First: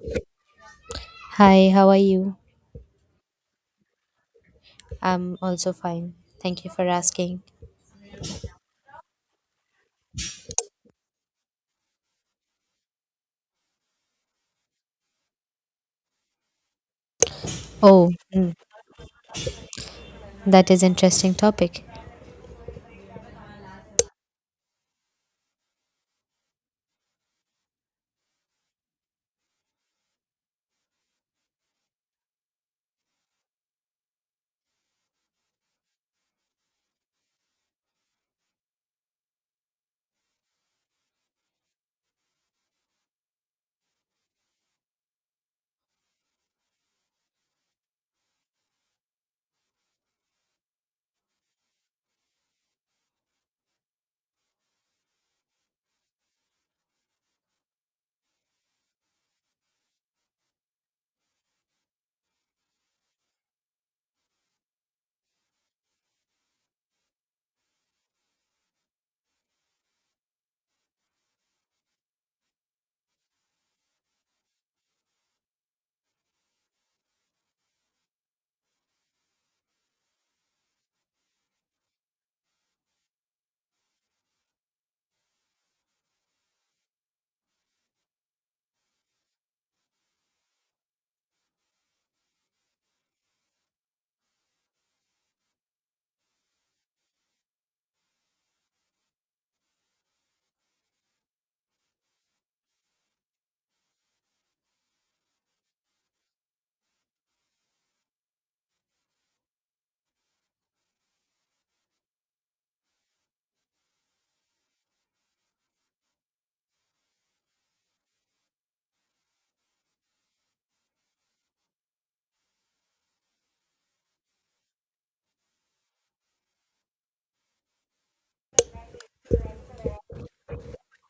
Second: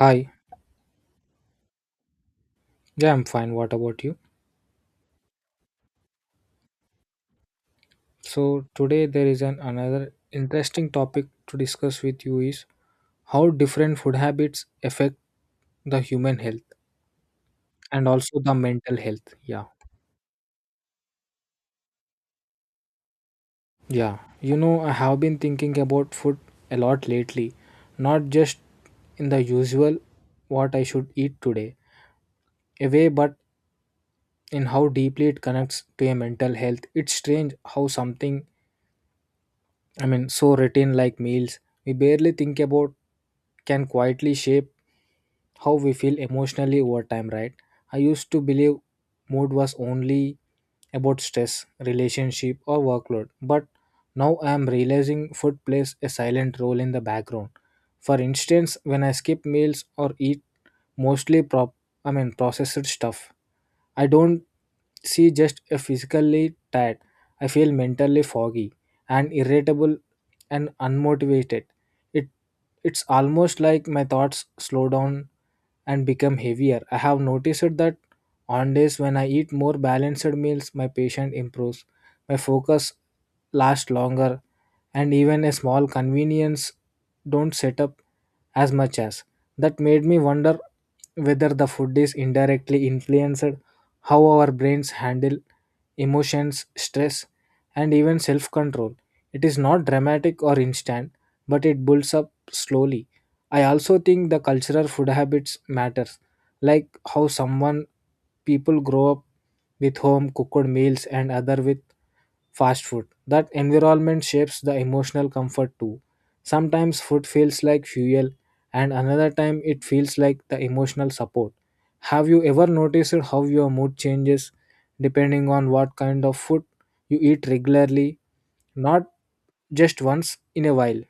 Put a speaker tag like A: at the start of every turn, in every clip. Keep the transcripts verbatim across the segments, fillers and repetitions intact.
A: Hi.
B: Hi, how are you?
A: Yeah, I'm fine. What about you?
B: I'm also fine. Thank you for asking.
A: So today there is an another interesting topic to discuss with you is how different food habits affect the human health and
B: Oh,
A: also the mental health. Yeah.
B: that is interesting topic.
A: Yeah. You know, I have been thinking about food a lot lately, not just in the usual what I should eat today, a way but in how deeply it connects to a mental health. It's strange how something I mean, so routine like meals we barely think about can quietly shape how we feel emotionally over time, right? I used to believe mood was only about stress, relationship, or workload, but now I am realizing food plays a silent role in the background. For instance, when I skip meals or eat mostly prop, I mean processed stuff, I don't see just a physically tired. I feel mentally foggy and irritable and unmotivated. It it's almost like my thoughts slow down and become heavier. I have noticed that on days when I eat more balanced meals, my patient improves. My focus lasts longer and even a small convenience don't set up as much as that made me wonder whether the food is indirectly influenced how our brains handle emotions, stress, and even self control. It is not dramatic or instant, but it builds up slowly. I also think the cultural food habits matters, like how someone people grow up with home cooked meals and other with fast food. That environment shapes the emotional comfort too. Sometimes food feels like fuel, and another time it feels like the emotional support. Have you ever noticed how your mood changes depending on what kind of food you eat regularly, not just once in a while.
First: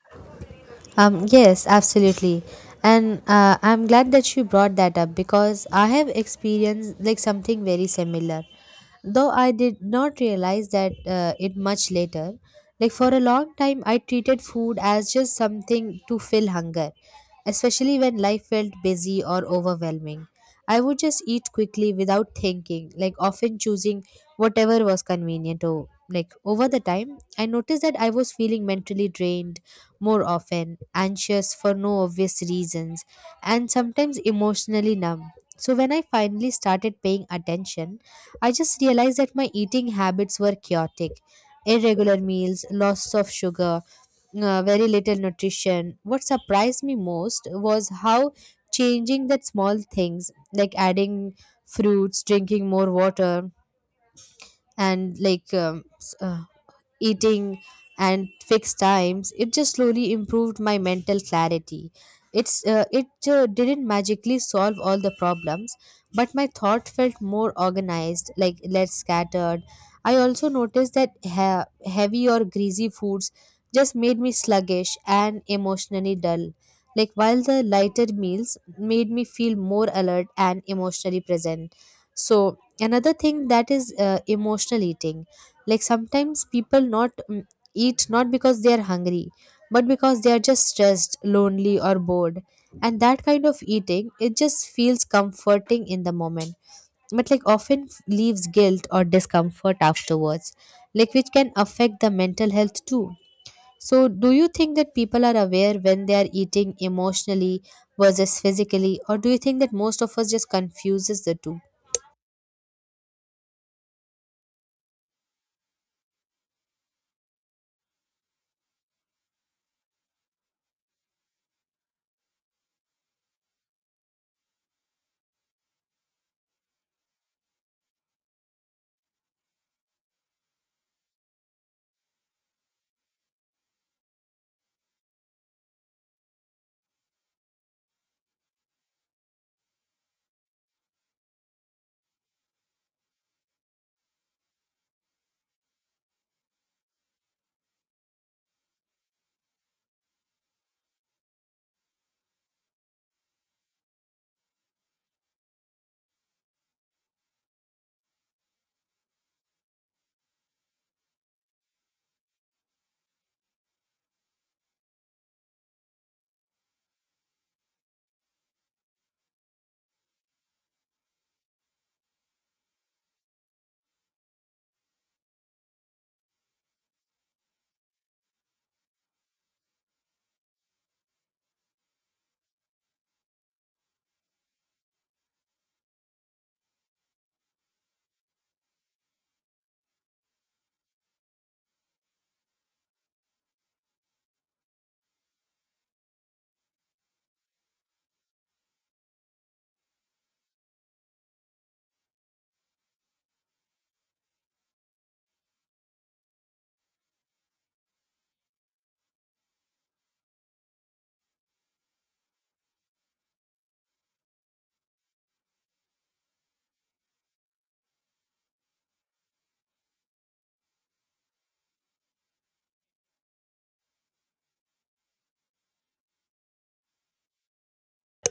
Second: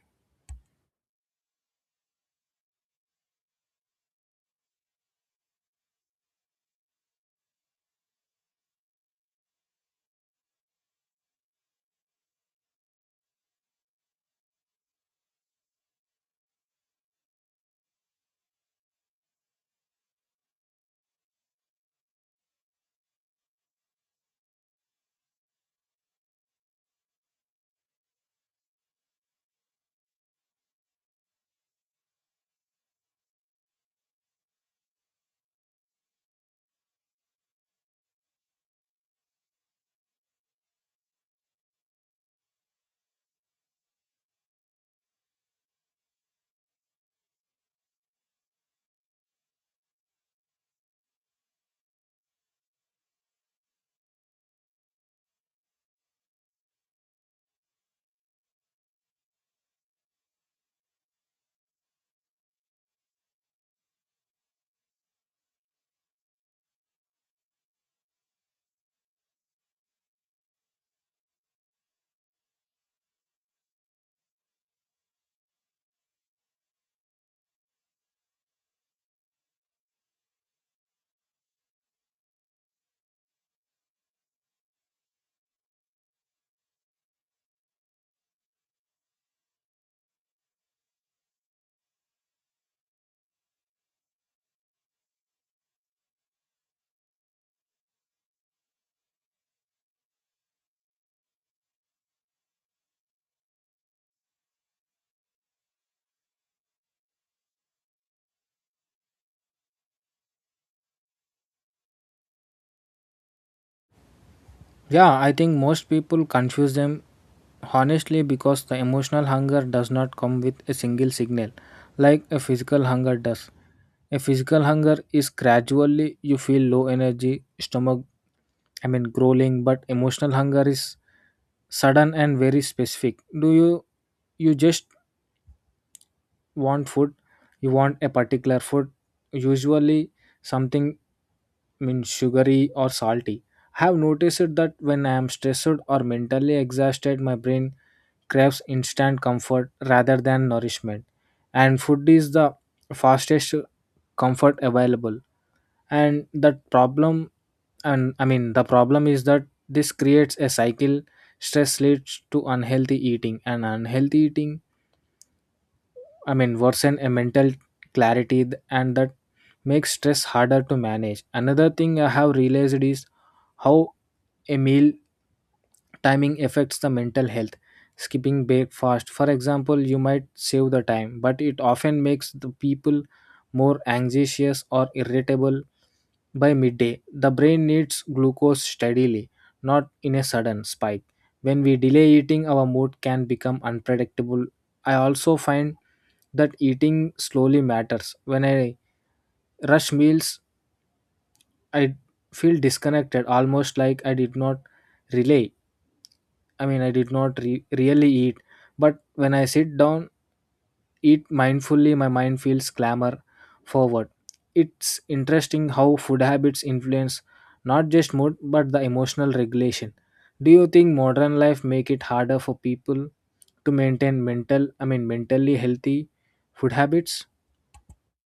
B: Um, yes, absolutely. And uh, I'm glad that you brought that up because I have experienced like something very similar. Though I did not realize that uh, it much later. Like for a long time I treated food as just something to fill hunger, especially when life felt busy or overwhelming. I would just eat quickly without thinking, like often choosing whatever was convenient to like over the time I noticed that I was feeling mentally drained more often, anxious for no obvious reasons, and sometimes emotionally numb. So, when I finally started paying attention, I just realized that my eating habits were chaotic. Irregular meals, loss of sugar, uh, very little nutrition. What surprised me most was how changing that small things, like adding fruits, drinking more water, and like um, s- uh, eating and fixed times it just slowly improved my mental clarity. It's uh, it uh, didn't magically solve all the problems, but my thought felt more organized, like less scattered. I also noticed that ha- heavy or greasy foods just made me sluggish and emotionally dull, like while the lighter meals made me feel more alert and emotionally present. So another thing that is uh, emotional eating, like sometimes people not mm, eat not because they are hungry, but because they are just stressed, lonely, or bored. And that kind of eating, it just feels comforting in the moment, but like often f- leaves guilt or discomfort afterwards, like which can affect the mental health too. So do you think that people are aware when they are eating emotionally versus physically, or do you think that most of us just confuses the two?
A: Yeah, I think most people confuse them honestly because the emotional hunger does not come with a single signal like a physical hunger does. A physical hunger is gradually you feel low energy, stomach, I mean, growling, but emotional hunger is sudden and very specific. Do you you just want food you want a particular food usually something means sugary or salty. I have noticed it that when I am stressed or mentally exhausted my brain craves instant comfort rather than nourishment, and food is the fastest comfort available. And that problem and I mean the problem is that this creates a cycle. Stress leads to unhealthy eating and unhealthy eating, I mean, worsen a mental clarity th- and that makes stress harder to manage. Another thing I have realized is how a meal timing affects the mental health. Skipping breakfast, for example, you might save the time, but it often makes the people more anxious or irritable by midday. The brain needs glucose steadily, not in a sudden spike. When we delay eating, our mood can become unpredictable. I also find that eating slowly matters. When I rush meals I feel disconnected, almost like I did not relay. I mean, I did not re- really eat. But when I sit down, eat mindfully, my mind feels clamor forward. It's interesting how food habits influence not just mood but the emotional regulation. Do you think modern life make it harder for people to maintain mental, I mean, mentally healthy food habits?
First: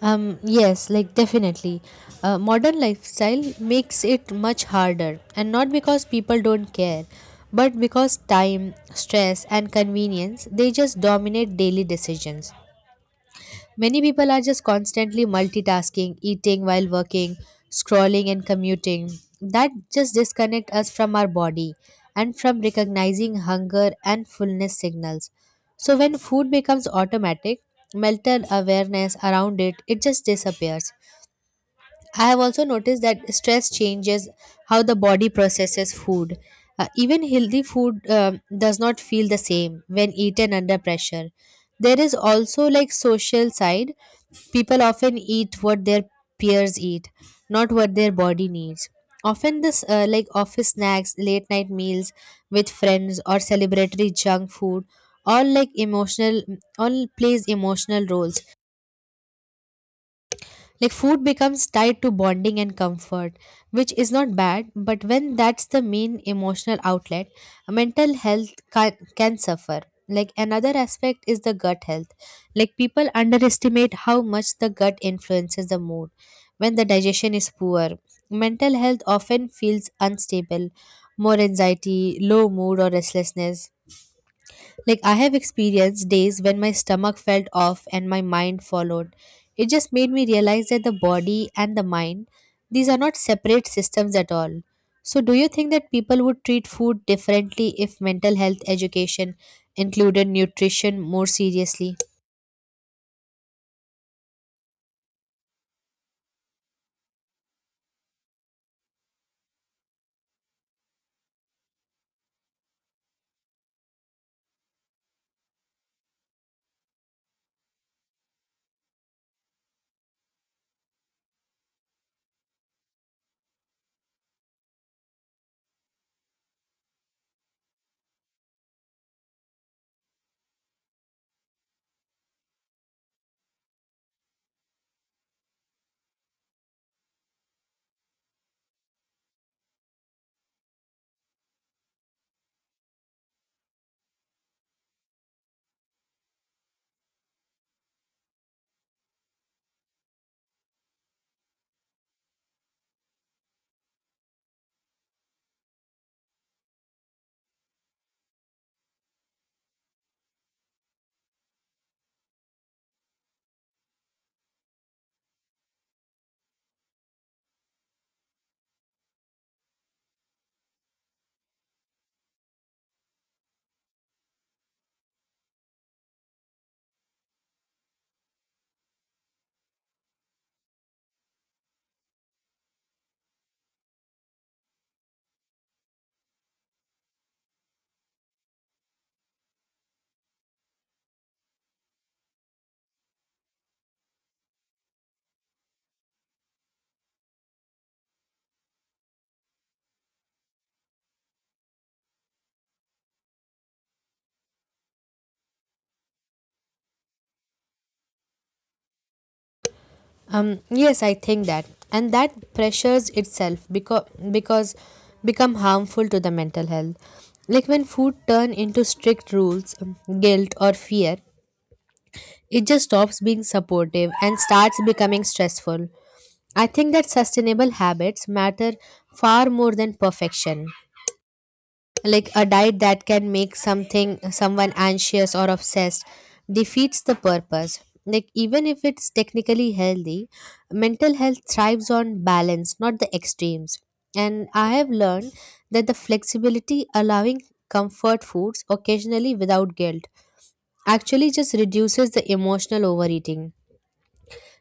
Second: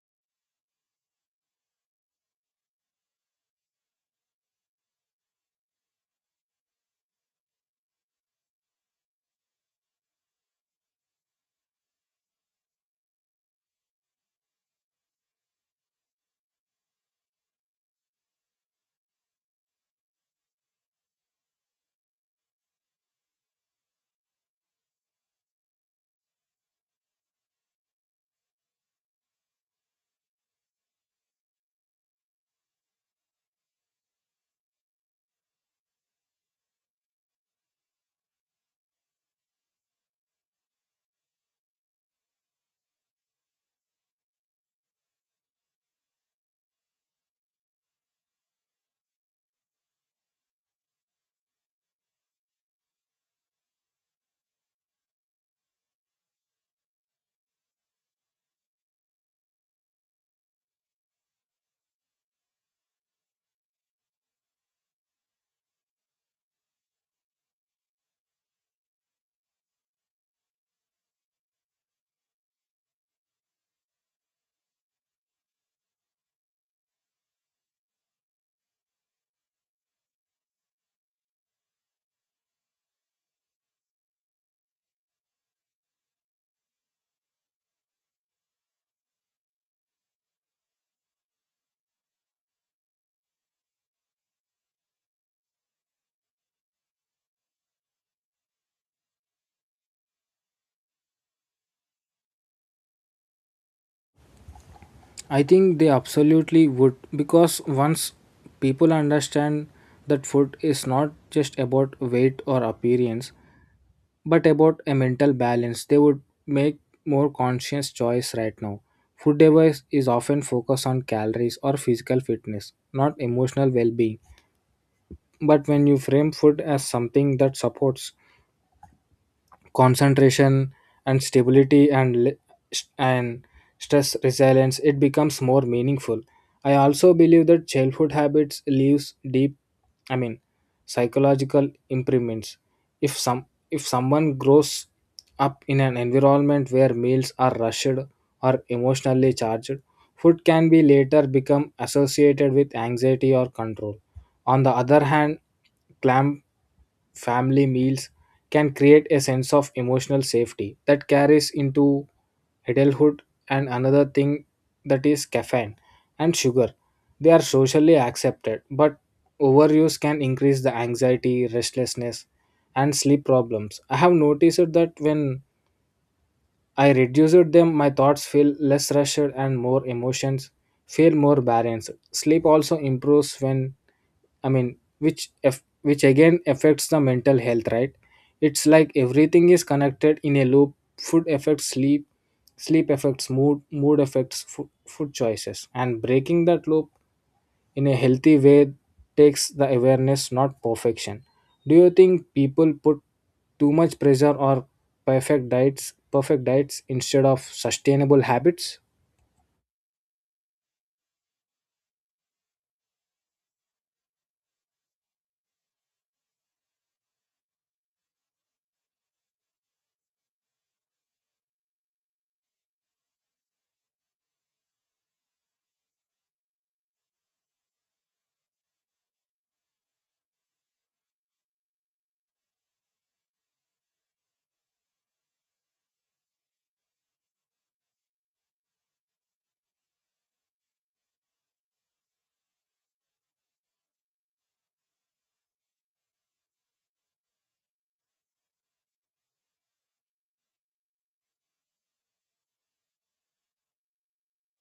B: Um, yes, like definitely. Uh, modern lifestyle makes it much harder, and not because people don't care, but because time, stress, and convenience they just dominate daily decisions. Many people are just constantly multitasking, eating while working, scrolling and commuting. That just disconnect us from our body and from recognizing hunger and fullness signals. So when food becomes automatic, mental awareness around it it just disappears. I have also noticed that stress changes how the body processes food. Uh, even healthy food um, does not feel the same when eaten under pressure. There is also like social side. People often eat what their peers eat, not what their body needs. Often this uh, like office snacks, late night meals with friends or celebratory junk food all like emotional all plays emotional roles, like food becomes tied to bonding and comfort, which is not bad, but when that's the main emotional outlet, mental health can, can suffer. Like another aspect is the gut health. Like people underestimate how much the gut influences the mood. When the digestion is poor, mental health often feels unstable, more anxiety, low mood, or restlessness. Like, I have experienced days when my stomach felt off and my mind followed. It just made me realize that the body and the mind, these are not separate systems at all. So, do you think that people would treat food differently if mental health education included nutrition more seriously?
A: I think they absolutely would because once people understand that food is not just about weight or appearance but about a mental balance, they would make more conscious choice right now. Food device is often focused on calories or physical fitness, not emotional well-being. But when you frame food as something that supports concentration and stability and le- st- and stress resilience, it becomes more meaningful. I also believe that childhood habits leaves deep, I mean, psychological imprints. If some if someone grows up in an environment where meals are rushed or emotionally charged, food can be later become associated with anxiety or control. On the other hand, clam family meals can create a sense of emotional safety that carries into adulthood. And another thing that is caffeine and sugar, they are socially accepted but overuse can increase the anxiety, restlessness, and sleep problems. I have noticed that when I reduced them my thoughts feel less rushed and more emotions feel more balanced. Sleep also improves when, I mean, which eff- which again affects the mental health, right? It's like everything is connected in a loop. Food affects sleep, sleep affects mood, mood affects fo- food choices, and breaking that loop in a healthy way takes the awareness, not perfection. Do you think people put too much pressure or perfect diets, perfect diets instead of sustainable habits?
B: Um, yes, I think that, and that pressures itself because because become harmful to the mental health. Like when food turn into strict rules, um, guilt or fear, it just stops being supportive and starts becoming stressful. I think that sustainable habits matter far more than perfection. Like a diet that can make something someone anxious or obsessed defeats the purpose. Like even if it's technically healthy, mental health thrives on balance, not the extremes. And I have learned that the flexibility allowing comfort foods occasionally without guilt actually just reduces the emotional overeating.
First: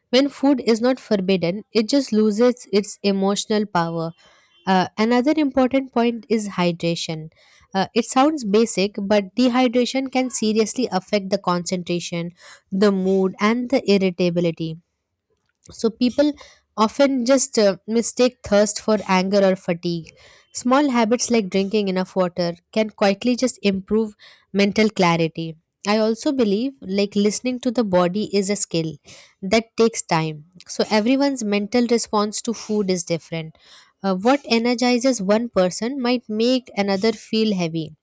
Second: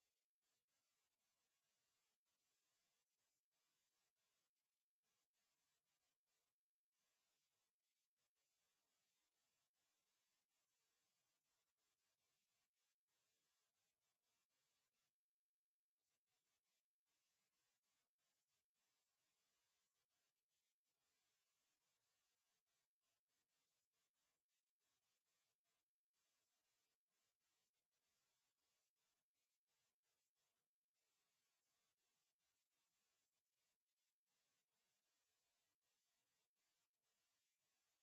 B: When food is not forbidden, it just loses its emotional power. Uh, another important point is hydration. Uh, it sounds basic, but dehydration can seriously affect the concentration, the mood, and the irritability. So people often just uh, mistake thirst for anger or fatigue. Small habits like drinking enough water can quietly just improve mental clarity. I also believe like listening to the body is a skill that takes time. So everyone's mental response to food is different. Uh, what energizes one person might make another feel heavy,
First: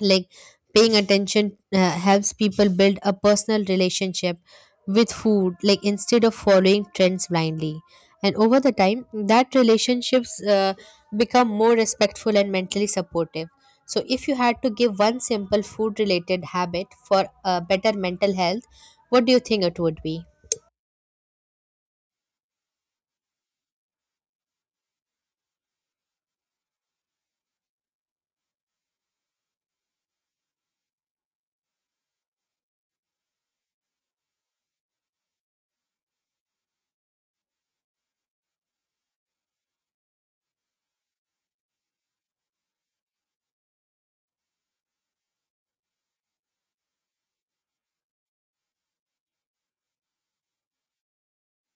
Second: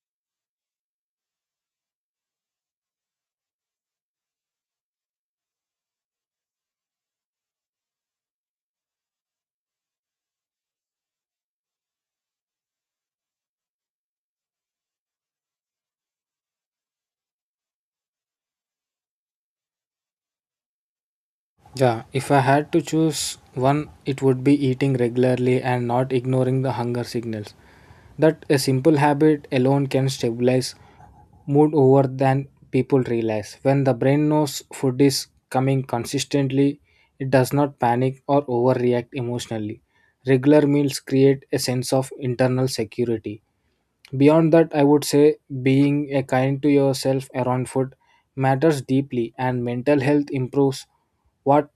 B: like paying attention uh, helps people build a personal relationship with food, like instead of following trends blindly. And over the time that relationships uh, become more respectful and mentally supportive. So if you had to give one simple food related habit for uh, better mental health, what do you think it would be?
A: Yeah, if I had to choose one, it would be eating regularly and not ignoring the hunger signals. That a simple habit alone can stabilize mood over than people realize. When the brain knows food is coming consistently, it does not panic or overreact emotionally. Regular meals create a sense of internal security. Beyond that, I would say being a kind to yourself around food matters deeply, and mental health improves what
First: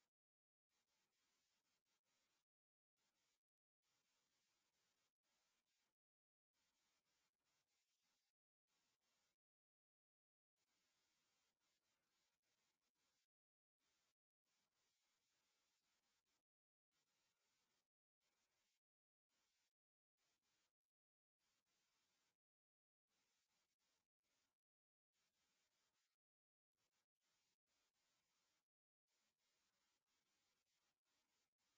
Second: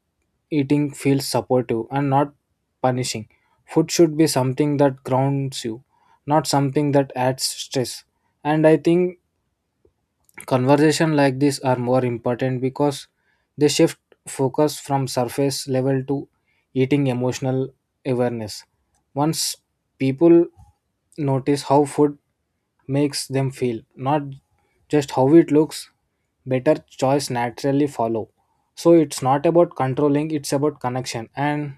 A: eating feels supportive and not punishing. Food should be something that grounds you, not something that adds stress. And I think conversation like this are more important because they shift focus from surface level to eating emotional awareness. Once people notice how food makes them feel, not just how it looks, better choice naturally follow. So it's not about controlling, it's about connection. And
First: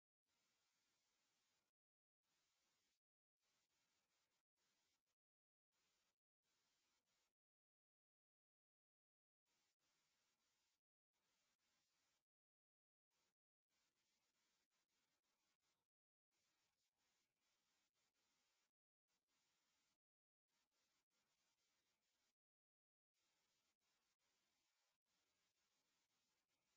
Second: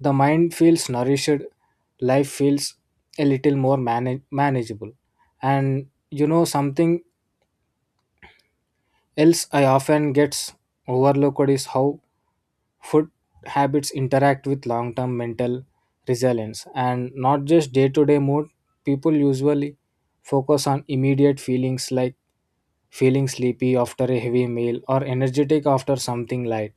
A: the mind feels nourished, life feels a little more manage- manageable. And you know something else, I often gets overlooked is how food habits interact with long term mental resilience and not just day to day mood. People usually focus on immediate feelings like feeling sleepy after a heavy meal or energetic after something light.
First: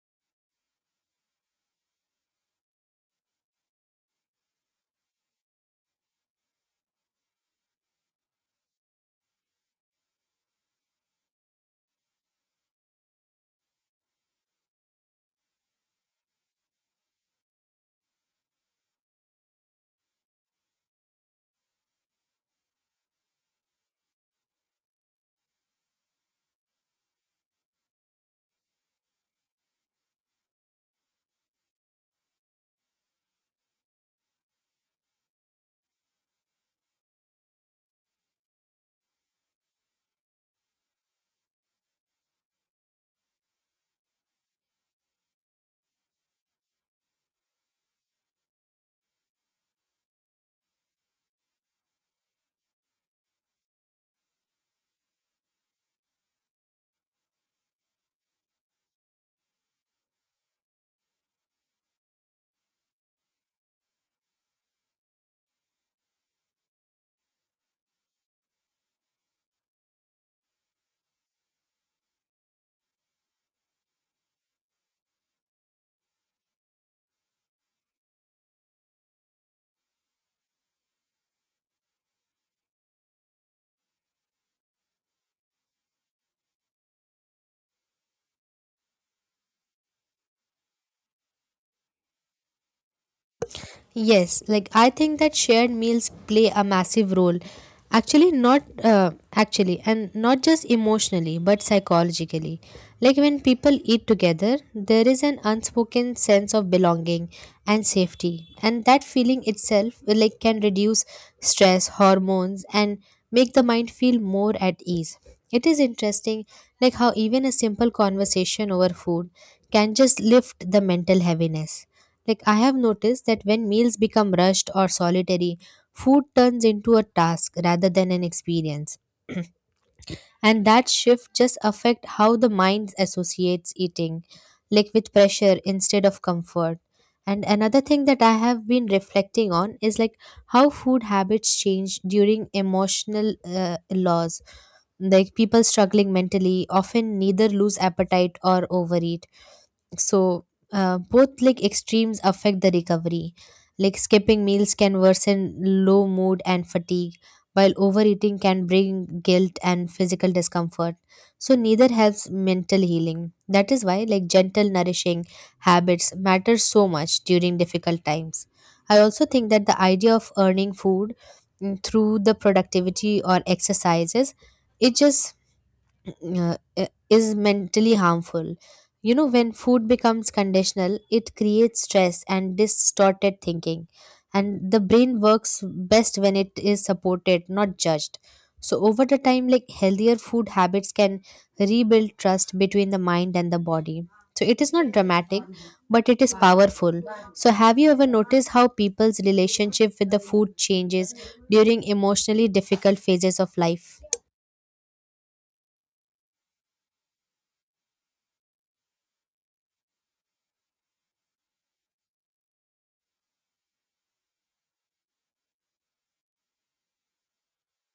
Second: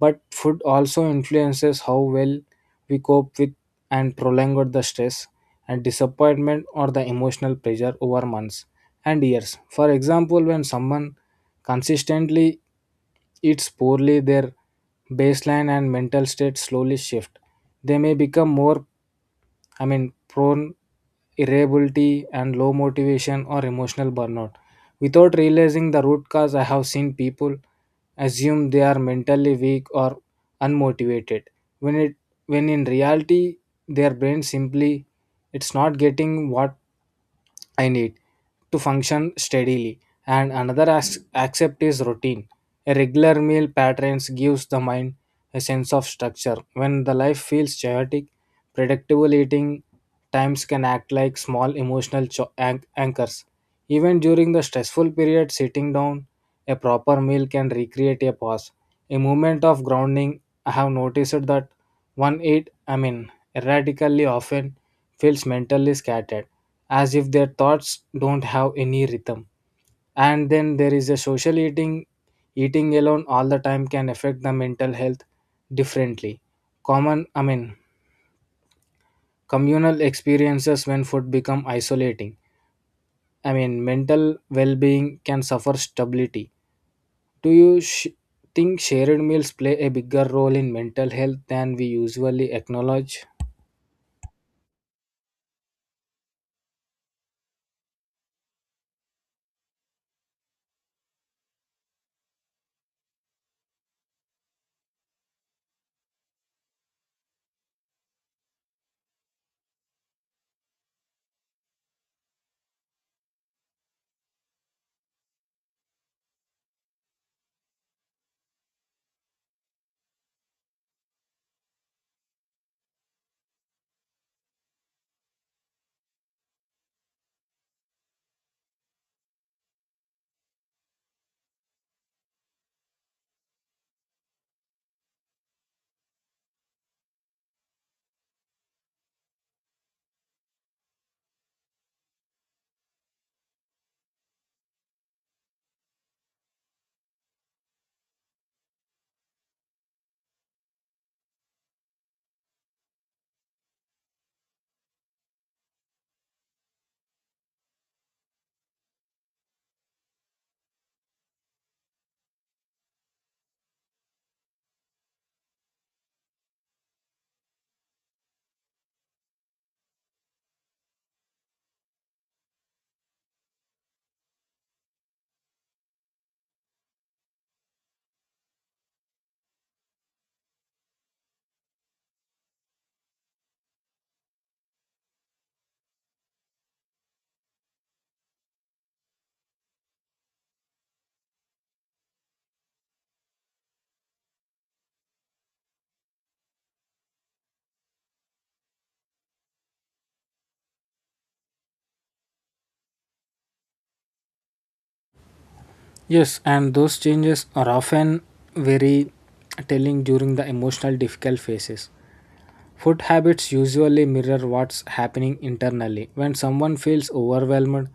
A: But food also influences how well we cope with and prolonged the stress and disappointment or the emotional pressure over months and years. For example, when someone consistently eats poorly, their baseline and mental state slowly shift. They may become more, I mean, prone irritability and low motivation or emotional burnout. Without realizing the root cause, I have seen people assume they are mentally weak or unmotivated. When it when in reality their brain simply it's not getting what I need to function steadily. And another as- accept is routine. A regular meal patterns gives the mind a sense of structure. When the life feels chaotic, predictable eating times can act like small emotional cho- anch- anchors. Even during the stressful period, sitting down, a proper meal can recreate a pause, a moment of grounding. I have noticed that one eat, I mean, erratically often feels mentally scattered as if their thoughts don't have any rhythm. And then there is a social eating. Eating alone all the time can affect the mental health differently. Common, I mean, communal experiences when food become isolating, I mean, mental well-being can suffer stability. Do you sh- think shared meals play a bigger role in mental health than we usually acknowledge?
B: Yes, like I think that shared meals play a massive role. Actually, not uh, actually, and not just emotionally, but psychologically. Like when people eat together, there is an unspoken sense of belonging and safety, and that feeling itself uh, like can reduce stress, hormones, and make the mind feel more at ease. It is interesting, like how even a simple conversation over food can just lift the mental heaviness. Like, I have noticed that when meals become rushed or solitary, food turns into a task rather than an experience. And that shift just affect how the mind associates eating, like with pressure instead of comfort. And another thing that I have been reflecting on is like how food habits change during emotional uh, loss. Like people struggling mentally often neither lose appetite or overeat. So uh, both like extremes affect the recovery, like skipping meals can worsen low mood and fatigue, while overeating can bring guilt and physical discomfort. So neither helps mental healing. That is why like gentle nourishing habits matter so much during difficult times. I also think that the idea of earning food mm, through the productivity or exercises it just uh, i- is mentally harmful. You know, when food becomes conditional, it creates stress and distorted thinking. And the brain works best when it is supported, not judged. So, over the time, like healthier food habits can rebuild trust between the mind and the body. So, it is not dramatic, but it is powerful. So, have you ever noticed how people's relationship with the food changes during emotionally difficult phases of life?
A: Yes, and those changes are often very telling during the emotional difficult phases. Food habits usually mirror what's happening internally. When someone feels overwhelmed,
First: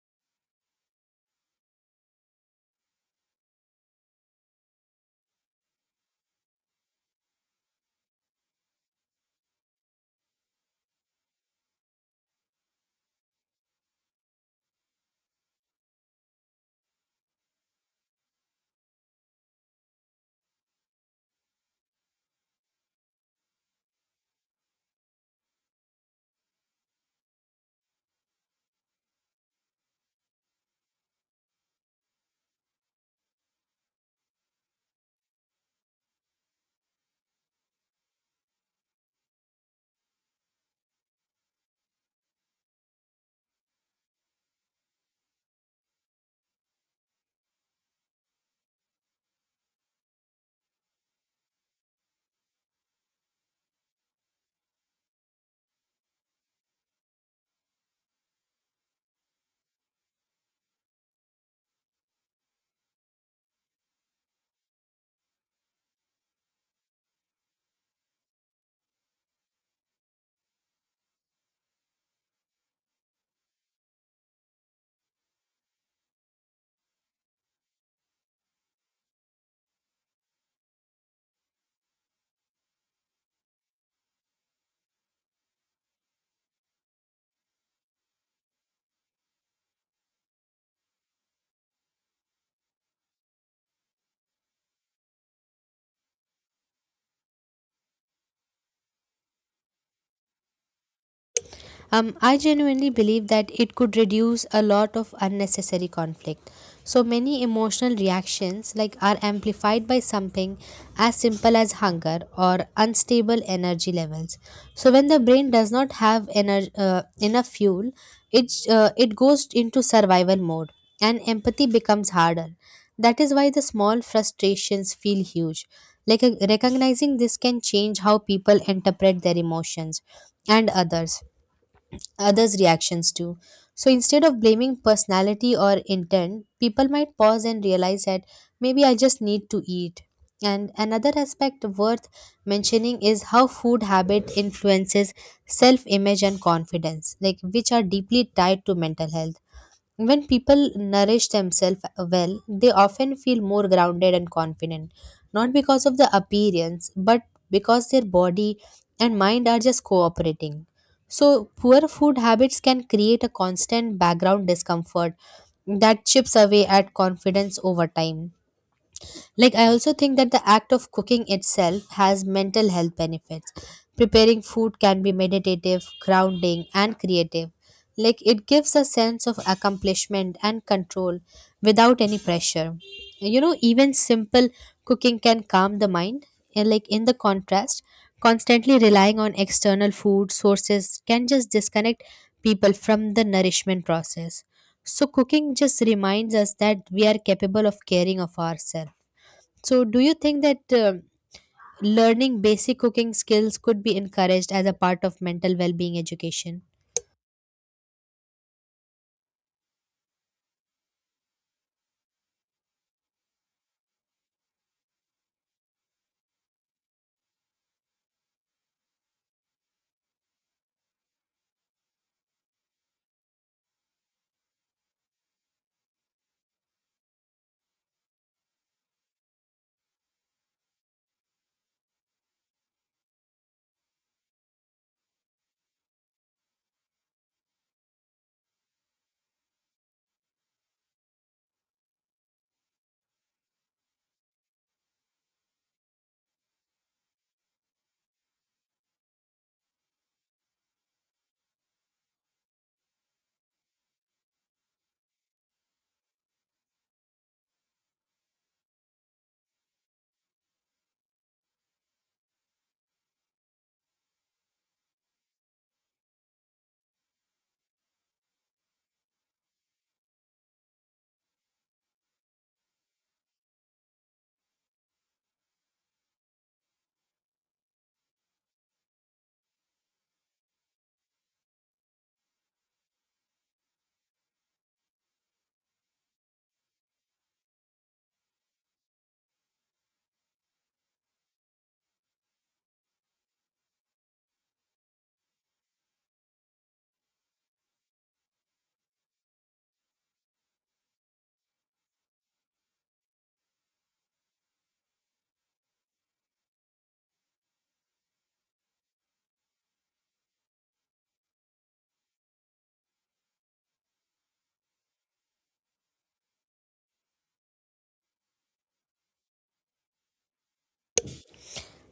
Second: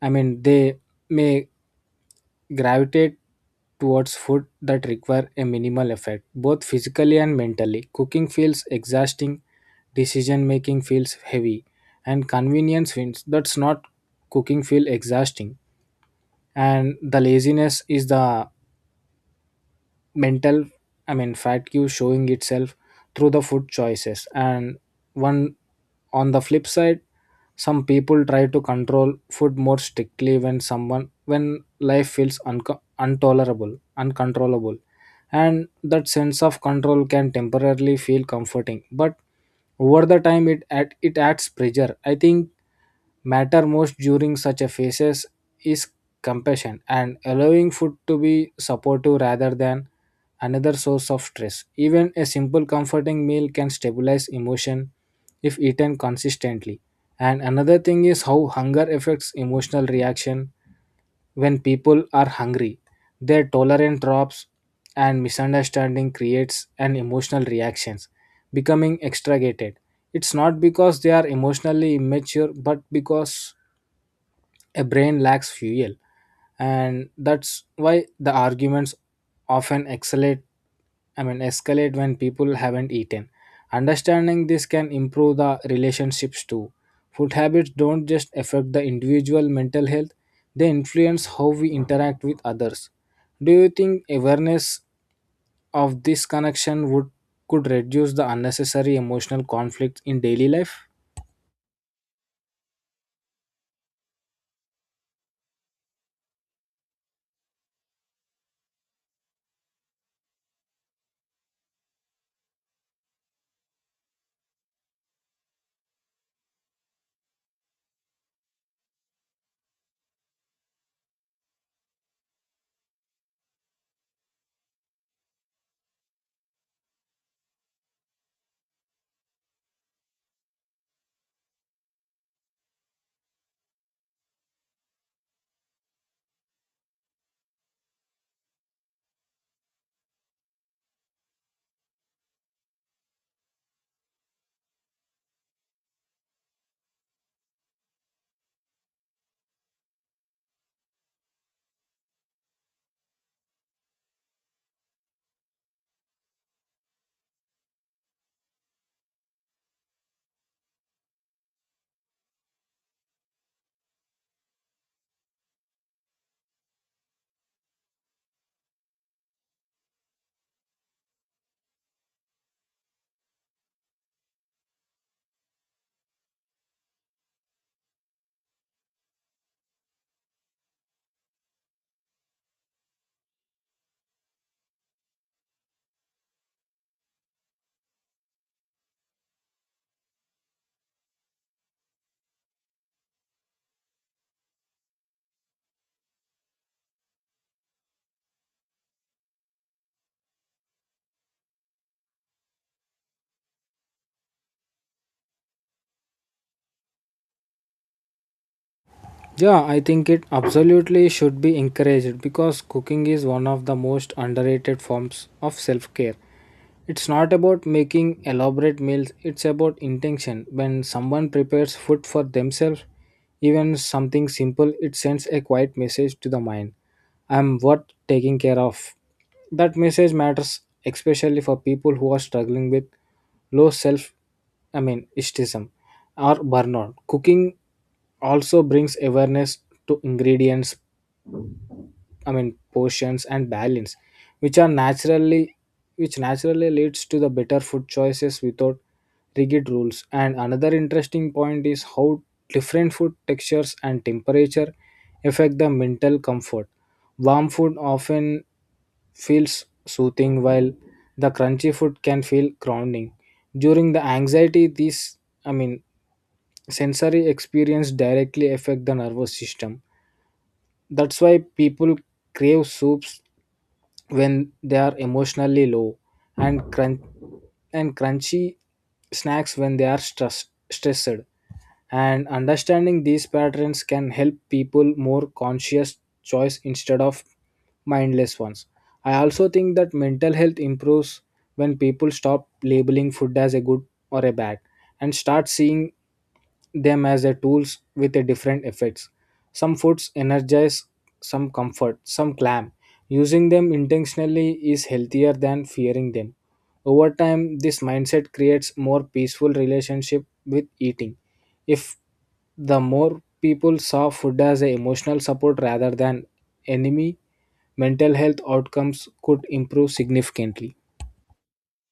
A: I mean, they may gravitate towards food that require a minimal effort, both physically and mentally. Cooking feels exhausting, decision making feels heavy, and convenience wins. That's not cooking feel exhausting, and the laziness is the mental, I mean, fatigue showing itself through the food choices. And one on the flip side some people try to control food more strictly when someone when life feels unco- intolerable uncontrollable, and that sense of control can temporarily feel comforting but over the time it add, it adds pressure. I think matter most during such a phases is compassion and allowing food to be supportive rather than another source of stress. Even a simple comforting meal can stabilize emotion if eaten consistently. And another thing is how hunger affects emotional reaction. When people are hungry, their tolerance drops and misunderstanding creates an emotional reactions, becoming extricated. It's not because they are emotionally immature, but because a brain lacks fuel, and that's why the arguments often escalate I mean escalate when people haven't eaten. Understanding this can improve the relationships too. Food habits don't just affect the individual mental health, they influence how we interact with others. Do you think awareness of this connection would could reduce the unnecessary emotional conflict in daily life?
B: Um, I genuinely believe that it could reduce a lot of unnecessary conflict. So many emotional reactions like are amplified by something as simple as hunger or unstable energy levels. So when the brain does not have ener- uh, enough fuel, it uh, it goes into survival mode and empathy becomes harder. That is why the small frustrations feel huge. Like uh, recognizing this can change how people interpret their emotions and others others' reactions too. So instead of blaming personality or intent, people might pause and realize that maybe I just need to eat. And another aspect worth mentioning is how food habit influences self image and confidence, like which are deeply tied to mental health. When people nourish themselves well, they often feel more grounded and confident, not because of the appearance, but because their body and mind are just cooperating. So, poor food habits can create a constant background discomfort that chips away at confidence over time. Like, I also think that the act of cooking itself has mental health benefits. Preparing food can be meditative, grounding, and creative. Like, it gives a sense of accomplishment and control without any pressure. You know, even simple cooking can calm the mind. And, like, in the contrast, constantly relying on external food sources can just disconnect people from the nourishment process. So, cooking just reminds us that we are capable of caring of ourselves. So, do you think that um learning basic cooking skills could be encouraged as a part of mental well-being education?
A: Yeah, I think it absolutely should be encouraged because cooking is one of the most underrated forms of self care. It's not about making elaborate meals, it's about intention. When someone prepares food for themselves, even something simple, it sends a quiet message to the mind. I'm worth taking care of. That message matters especially for people who are struggling with low self, I mean, estism or burnout. Cooking also brings awareness to ingredients, I mean portions and balance, which are naturally which naturally leads to the better food choices without rigid rules. And another interesting point is how different food textures and temperature affect the mental comfort. Warm food often feels soothing while the crunchy food can feel grounding. During the anxiety, these I mean sensory experience directly affect the nervous system. That's why people crave soups when they are emotionally low and crunch and crunchy snacks when they are stress- stressed. And understanding these patterns can help people more conscious choice instead of mindless ones. I also think that mental health improves when people stop labeling food as a good or a bad, and start seeing them as a tools with a different effects. Some foods energize, some comfort, some clam. Using them intentionally is healthier than fearing them. Over time this mindset creates more peaceful relationship with eating. If the more people saw food as a emotional support rather than enemy, mental health outcomes could improve significantly.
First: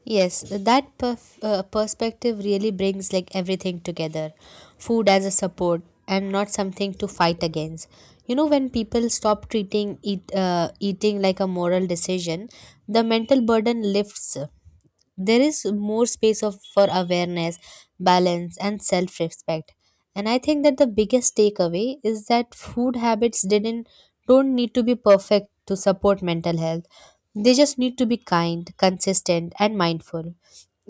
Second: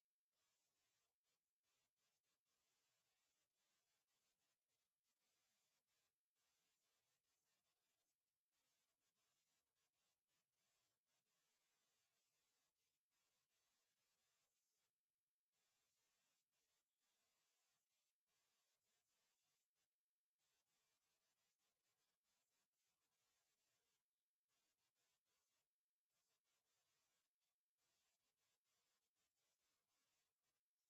B: Yes, that perf- uh, perspective really brings like everything together. Food as a support and not something to fight against. You know, when people stop treating eat, uh, eating like a moral decision, the mental burden lifts. There is more space of for awareness, balance and self respect. And I think that the biggest takeaway is that food habits didn't don't need to be perfect to support mental health. They just need to be kind, consistent and mindful.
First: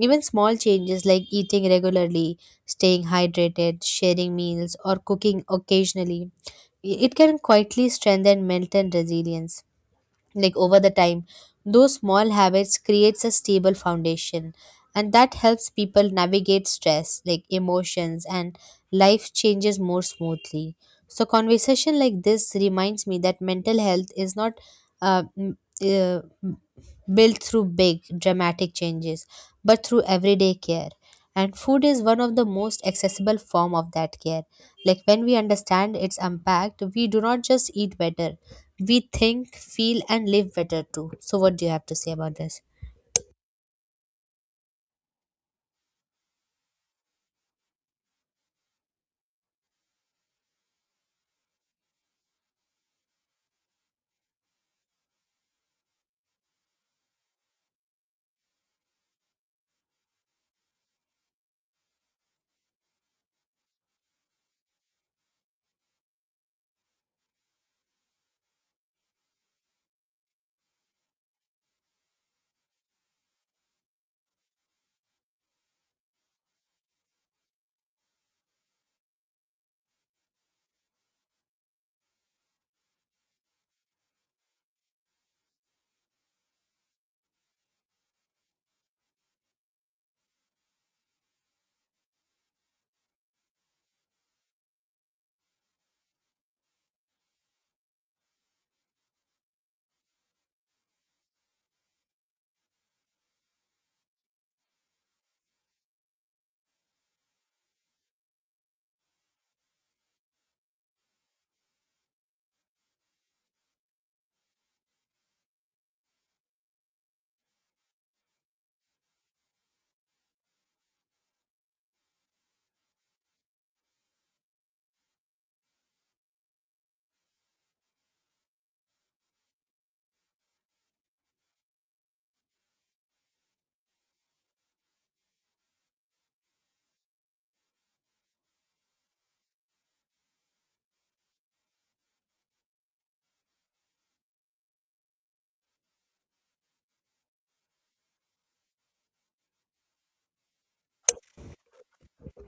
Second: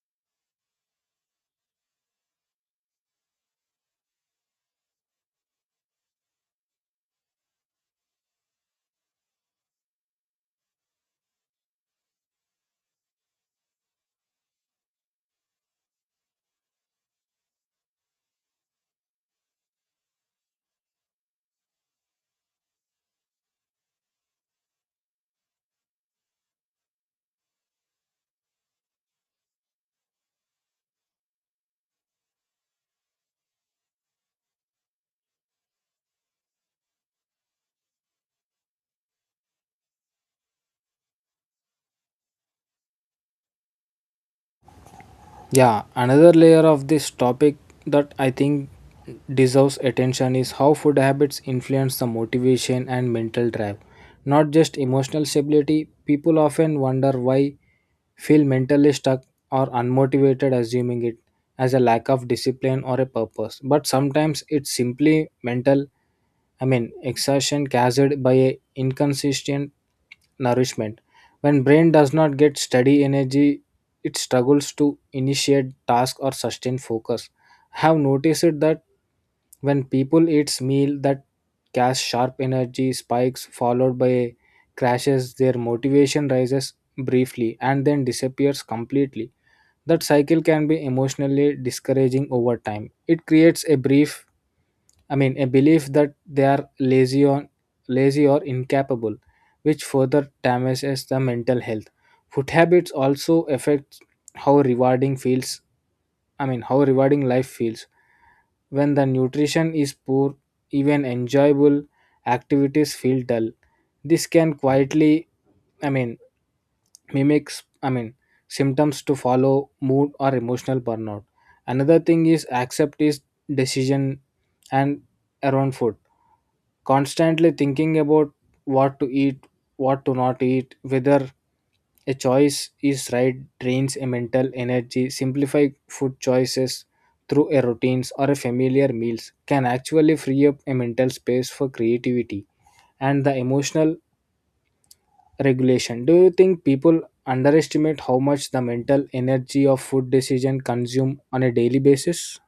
B: Even small changes like eating regularly, staying hydrated, sharing meals or cooking occasionally, it can quietly strengthen mental resilience. Like over the time, those small habits creates a stable foundation, and that helps people navigate stress, like emotions and life changes more smoothly. So conversation like this reminds me that mental health is not uh, m- uh, built through big dramatic changes, but through everyday care. And food is one of the most accessible form of that care. Like when we understand its impact, we do not just eat better, we think, feel, and live better too. So, what do you have to say about this?
A: Yeah, another layer of this topic that I think deserves attention is how food habits influence the motivation and mental drive, not just emotional stability. People often wonder why feel mentally stuck or unmotivated, assuming it as a lack of discipline or a purpose. But sometimes it's simply mental I mean exhaustion caused by a inconsistent nourishment. When brain does not get steady energy, it struggles to initiate task or sustain focus. I have noticed it that when people eats meal that cause sharp energy spikes followed by crashes, their motivation rises briefly and then disappears completely. That cycle can be emotionally discouraging over time. It creates a brief I mean, a belief that they are lazy or lazy or incapable, which further damages the mental health. Food habits also affect how rewarding feels. I mean, how rewarding life feels when the nutrition is poor. Even enjoyable activities feel dull. This can quietly, I mean, mimics I mean symptoms to follow mood or emotional burnout. Another thing is accept is decision and around food, constantly thinking about what to eat, what to not eat, whether a choice is right, drains a mental energy. Simplify food choices through a routines or a familiar meals can actually free up a mental space for creativity and the emotional regulation. Do you think people underestimate how much the mental energy of food decision consume on a daily basis?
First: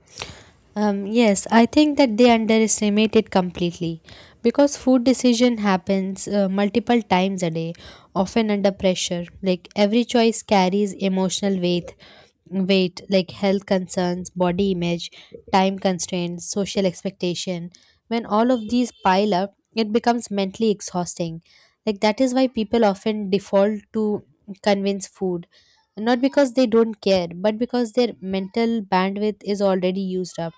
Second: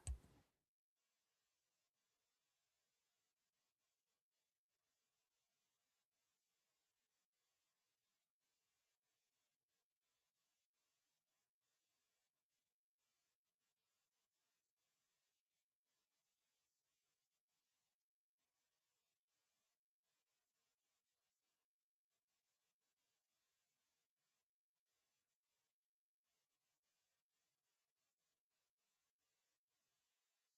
B: Um, yes, I think that they underestimate it completely because food decision happens uh, multiple times a day, often under pressure. Like every choice carries emotional weight, weight like health concerns, body image, time constraints, social expectation. When all of these pile up, it becomes mentally exhausting. Like that is why people often default to convince food, not because they don't care, but because their mental bandwidth is already used up.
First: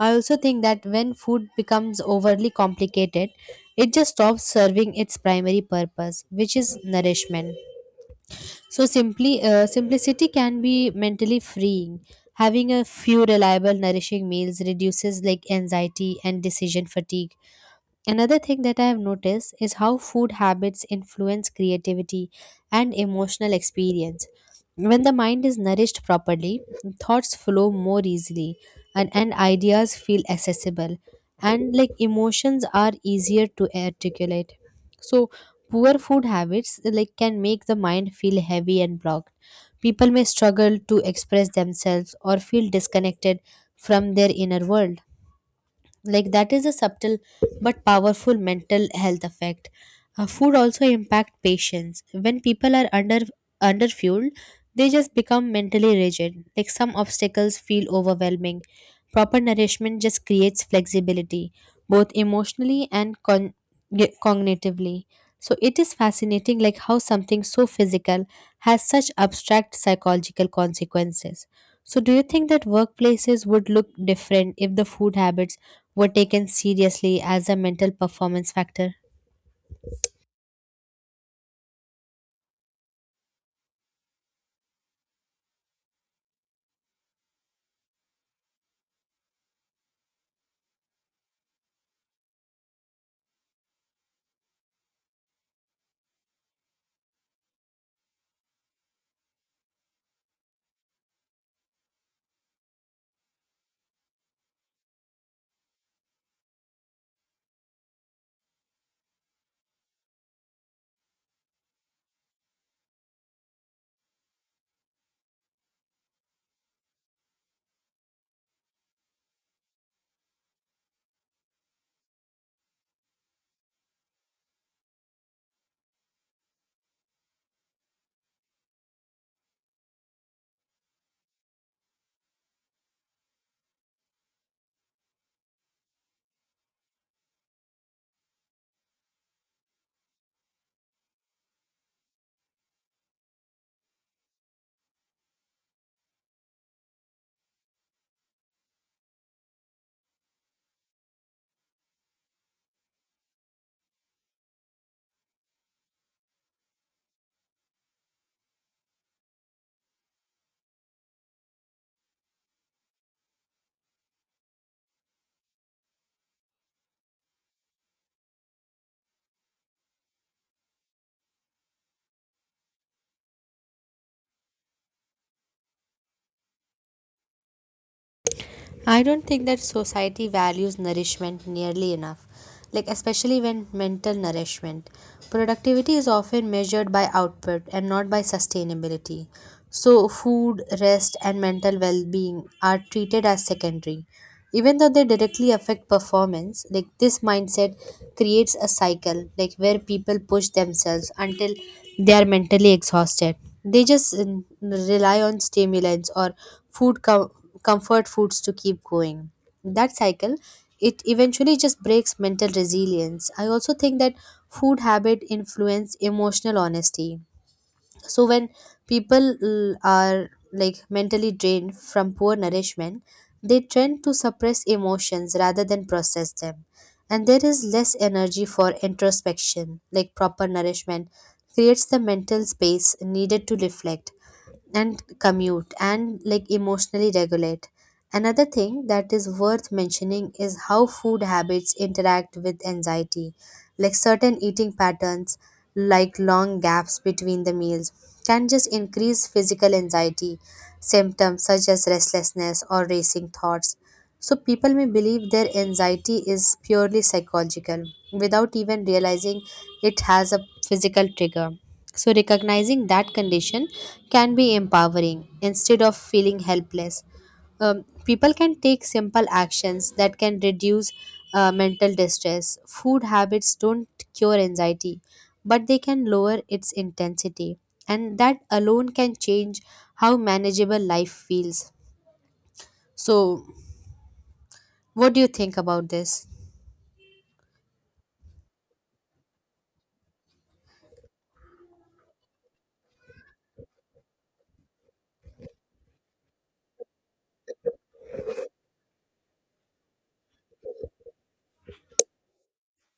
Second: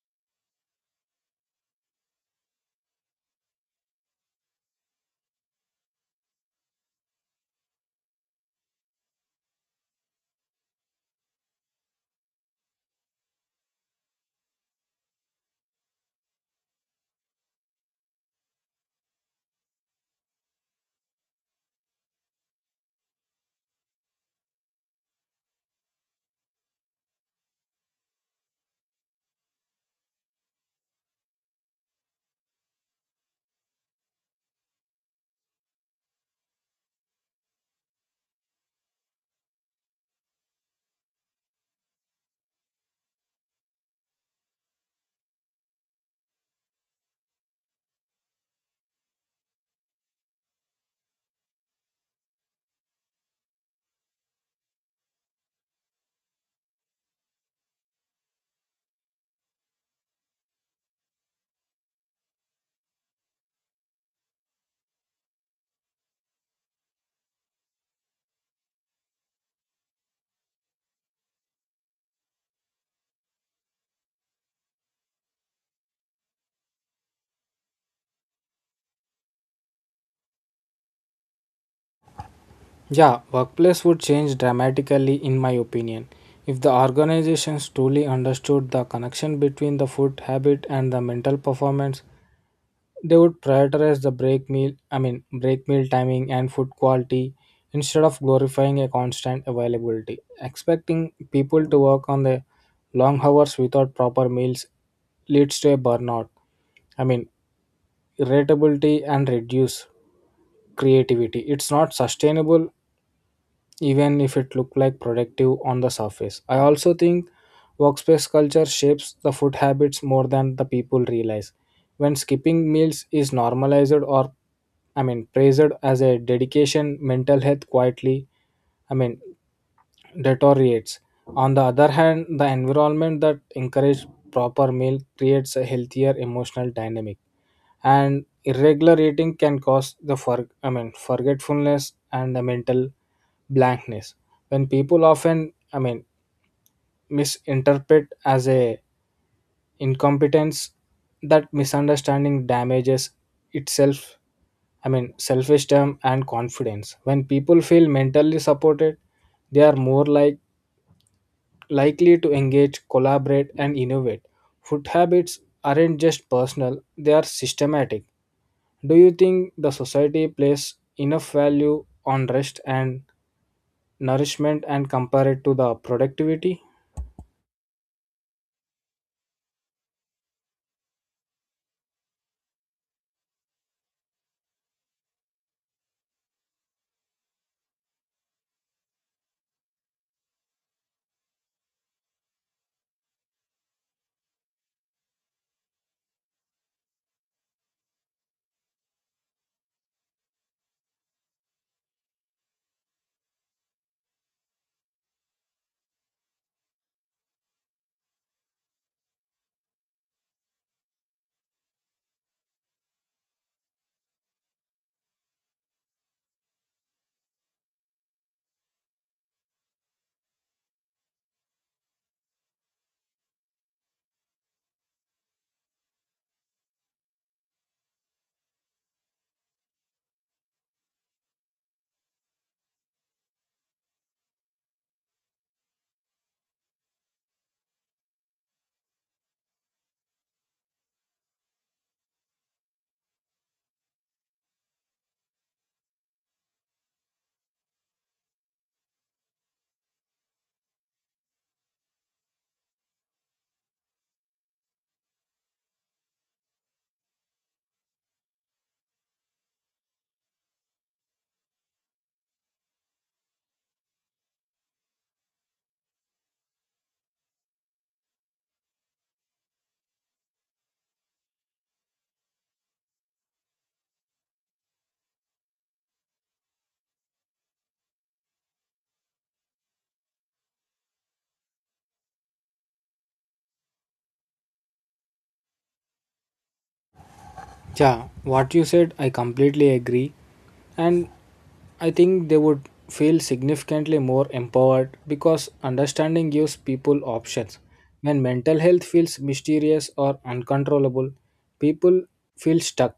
B: I also think that when food becomes overly complicated, it just stops serving its primary purpose, which is nourishment. So simply uh, simplicity can be mentally freeing. Having a few reliable nourishing meals reduces like anxiety and decision fatigue. Another thing that I have noticed is how food habits influence creativity and emotional experience. When the mind is nourished properly, thoughts flow more easily, and, and ideas feel accessible and like emotions are easier to articulate. So poor food habits like can make the mind feel heavy and blocked. People may struggle to express themselves or feel disconnected from their inner world. Like that is a subtle but powerful mental health effect. Uh, food also impact patients when people are under underfueled, they just become mentally rigid, like some obstacles feel overwhelming. Proper nourishment just creates flexibility, both emotionally and con- ge- cognitively. So it is fascinating like how something so physical has such abstract psychological consequences. So do you think that workplaces would look different if the food habits were taken seriously as a mental performance factor?
A: Yeah, workplace would change dramatically in my opinion if the organizations truly understood the connection between the food habit and the mental performance. They would prioritize the break meal i mean break meal timing and food quality instead of glorifying a constant availability. Expecting people to work on the long hours without proper meals leads to a burnout i mean irritability and reduce creativity. It's not sustainable even if it look like productive on the surface. I also think workspace culture shapes the food habits more than the people realize. When skipping meals is normalized or I mean praised as a dedication, mental health quietly I mean deteriorates. On the other hand, the environment that encourages proper meal creates a healthier emotional dynamic. And irregular eating can cause the for, I mean forgetfulness and the mental blankness, when people often I mean misinterpret as a incompetence. That misunderstanding damages itself I mean self-esteem and confidence. When people feel mentally supported, they are more like likely to engage, collaborate and innovate. Food habits aren't just personal, they are systematic. Do you think the society places enough value on rest and nourishment and compare it to the productivity?
B: I don't think that society values nourishment nearly enough, like especially when mental nourishment. Productivity is often measured by output and not by sustainability. So, food, rest, and mental well being are treated as secondary. Even though they directly affect performance, like this mindset creates a cycle, like where people push themselves until they are mentally exhausted. They just mm, rely on stimulants or food co- comfort foods to keep going. That cycle, it eventually just breaks mental resilience. I also think that food habit influence emotional honesty. So when people l- are like mentally drained from poor nourishment, they tend to suppress emotions rather than process them, and there is less energy for introspection. Like proper nourishment creates the mental space needed to reflect and commute and like emotionally regulate. Another thing that is worth mentioning is how food habits interact with anxiety. Like certain eating patterns, like long gaps between the meals, can just increase physical anxiety symptoms such as restlessness or racing thoughts. So people may believe their anxiety is purely psychological without even realizing it has a physical trigger. So recognizing that condition can be empowering instead of feeling helpless. Um, people can take simple actions that can reduce uh, mental distress. Food habits don't cure anxiety, but they can lower its intensity, and that alone can change how manageable life feels. So, what do you think about this?
A: Yeah, what you said, I completely agree. And I think they would feel significantly more empowered because understanding gives people options. When mental health feels mysterious or uncontrollable, people feel stuck.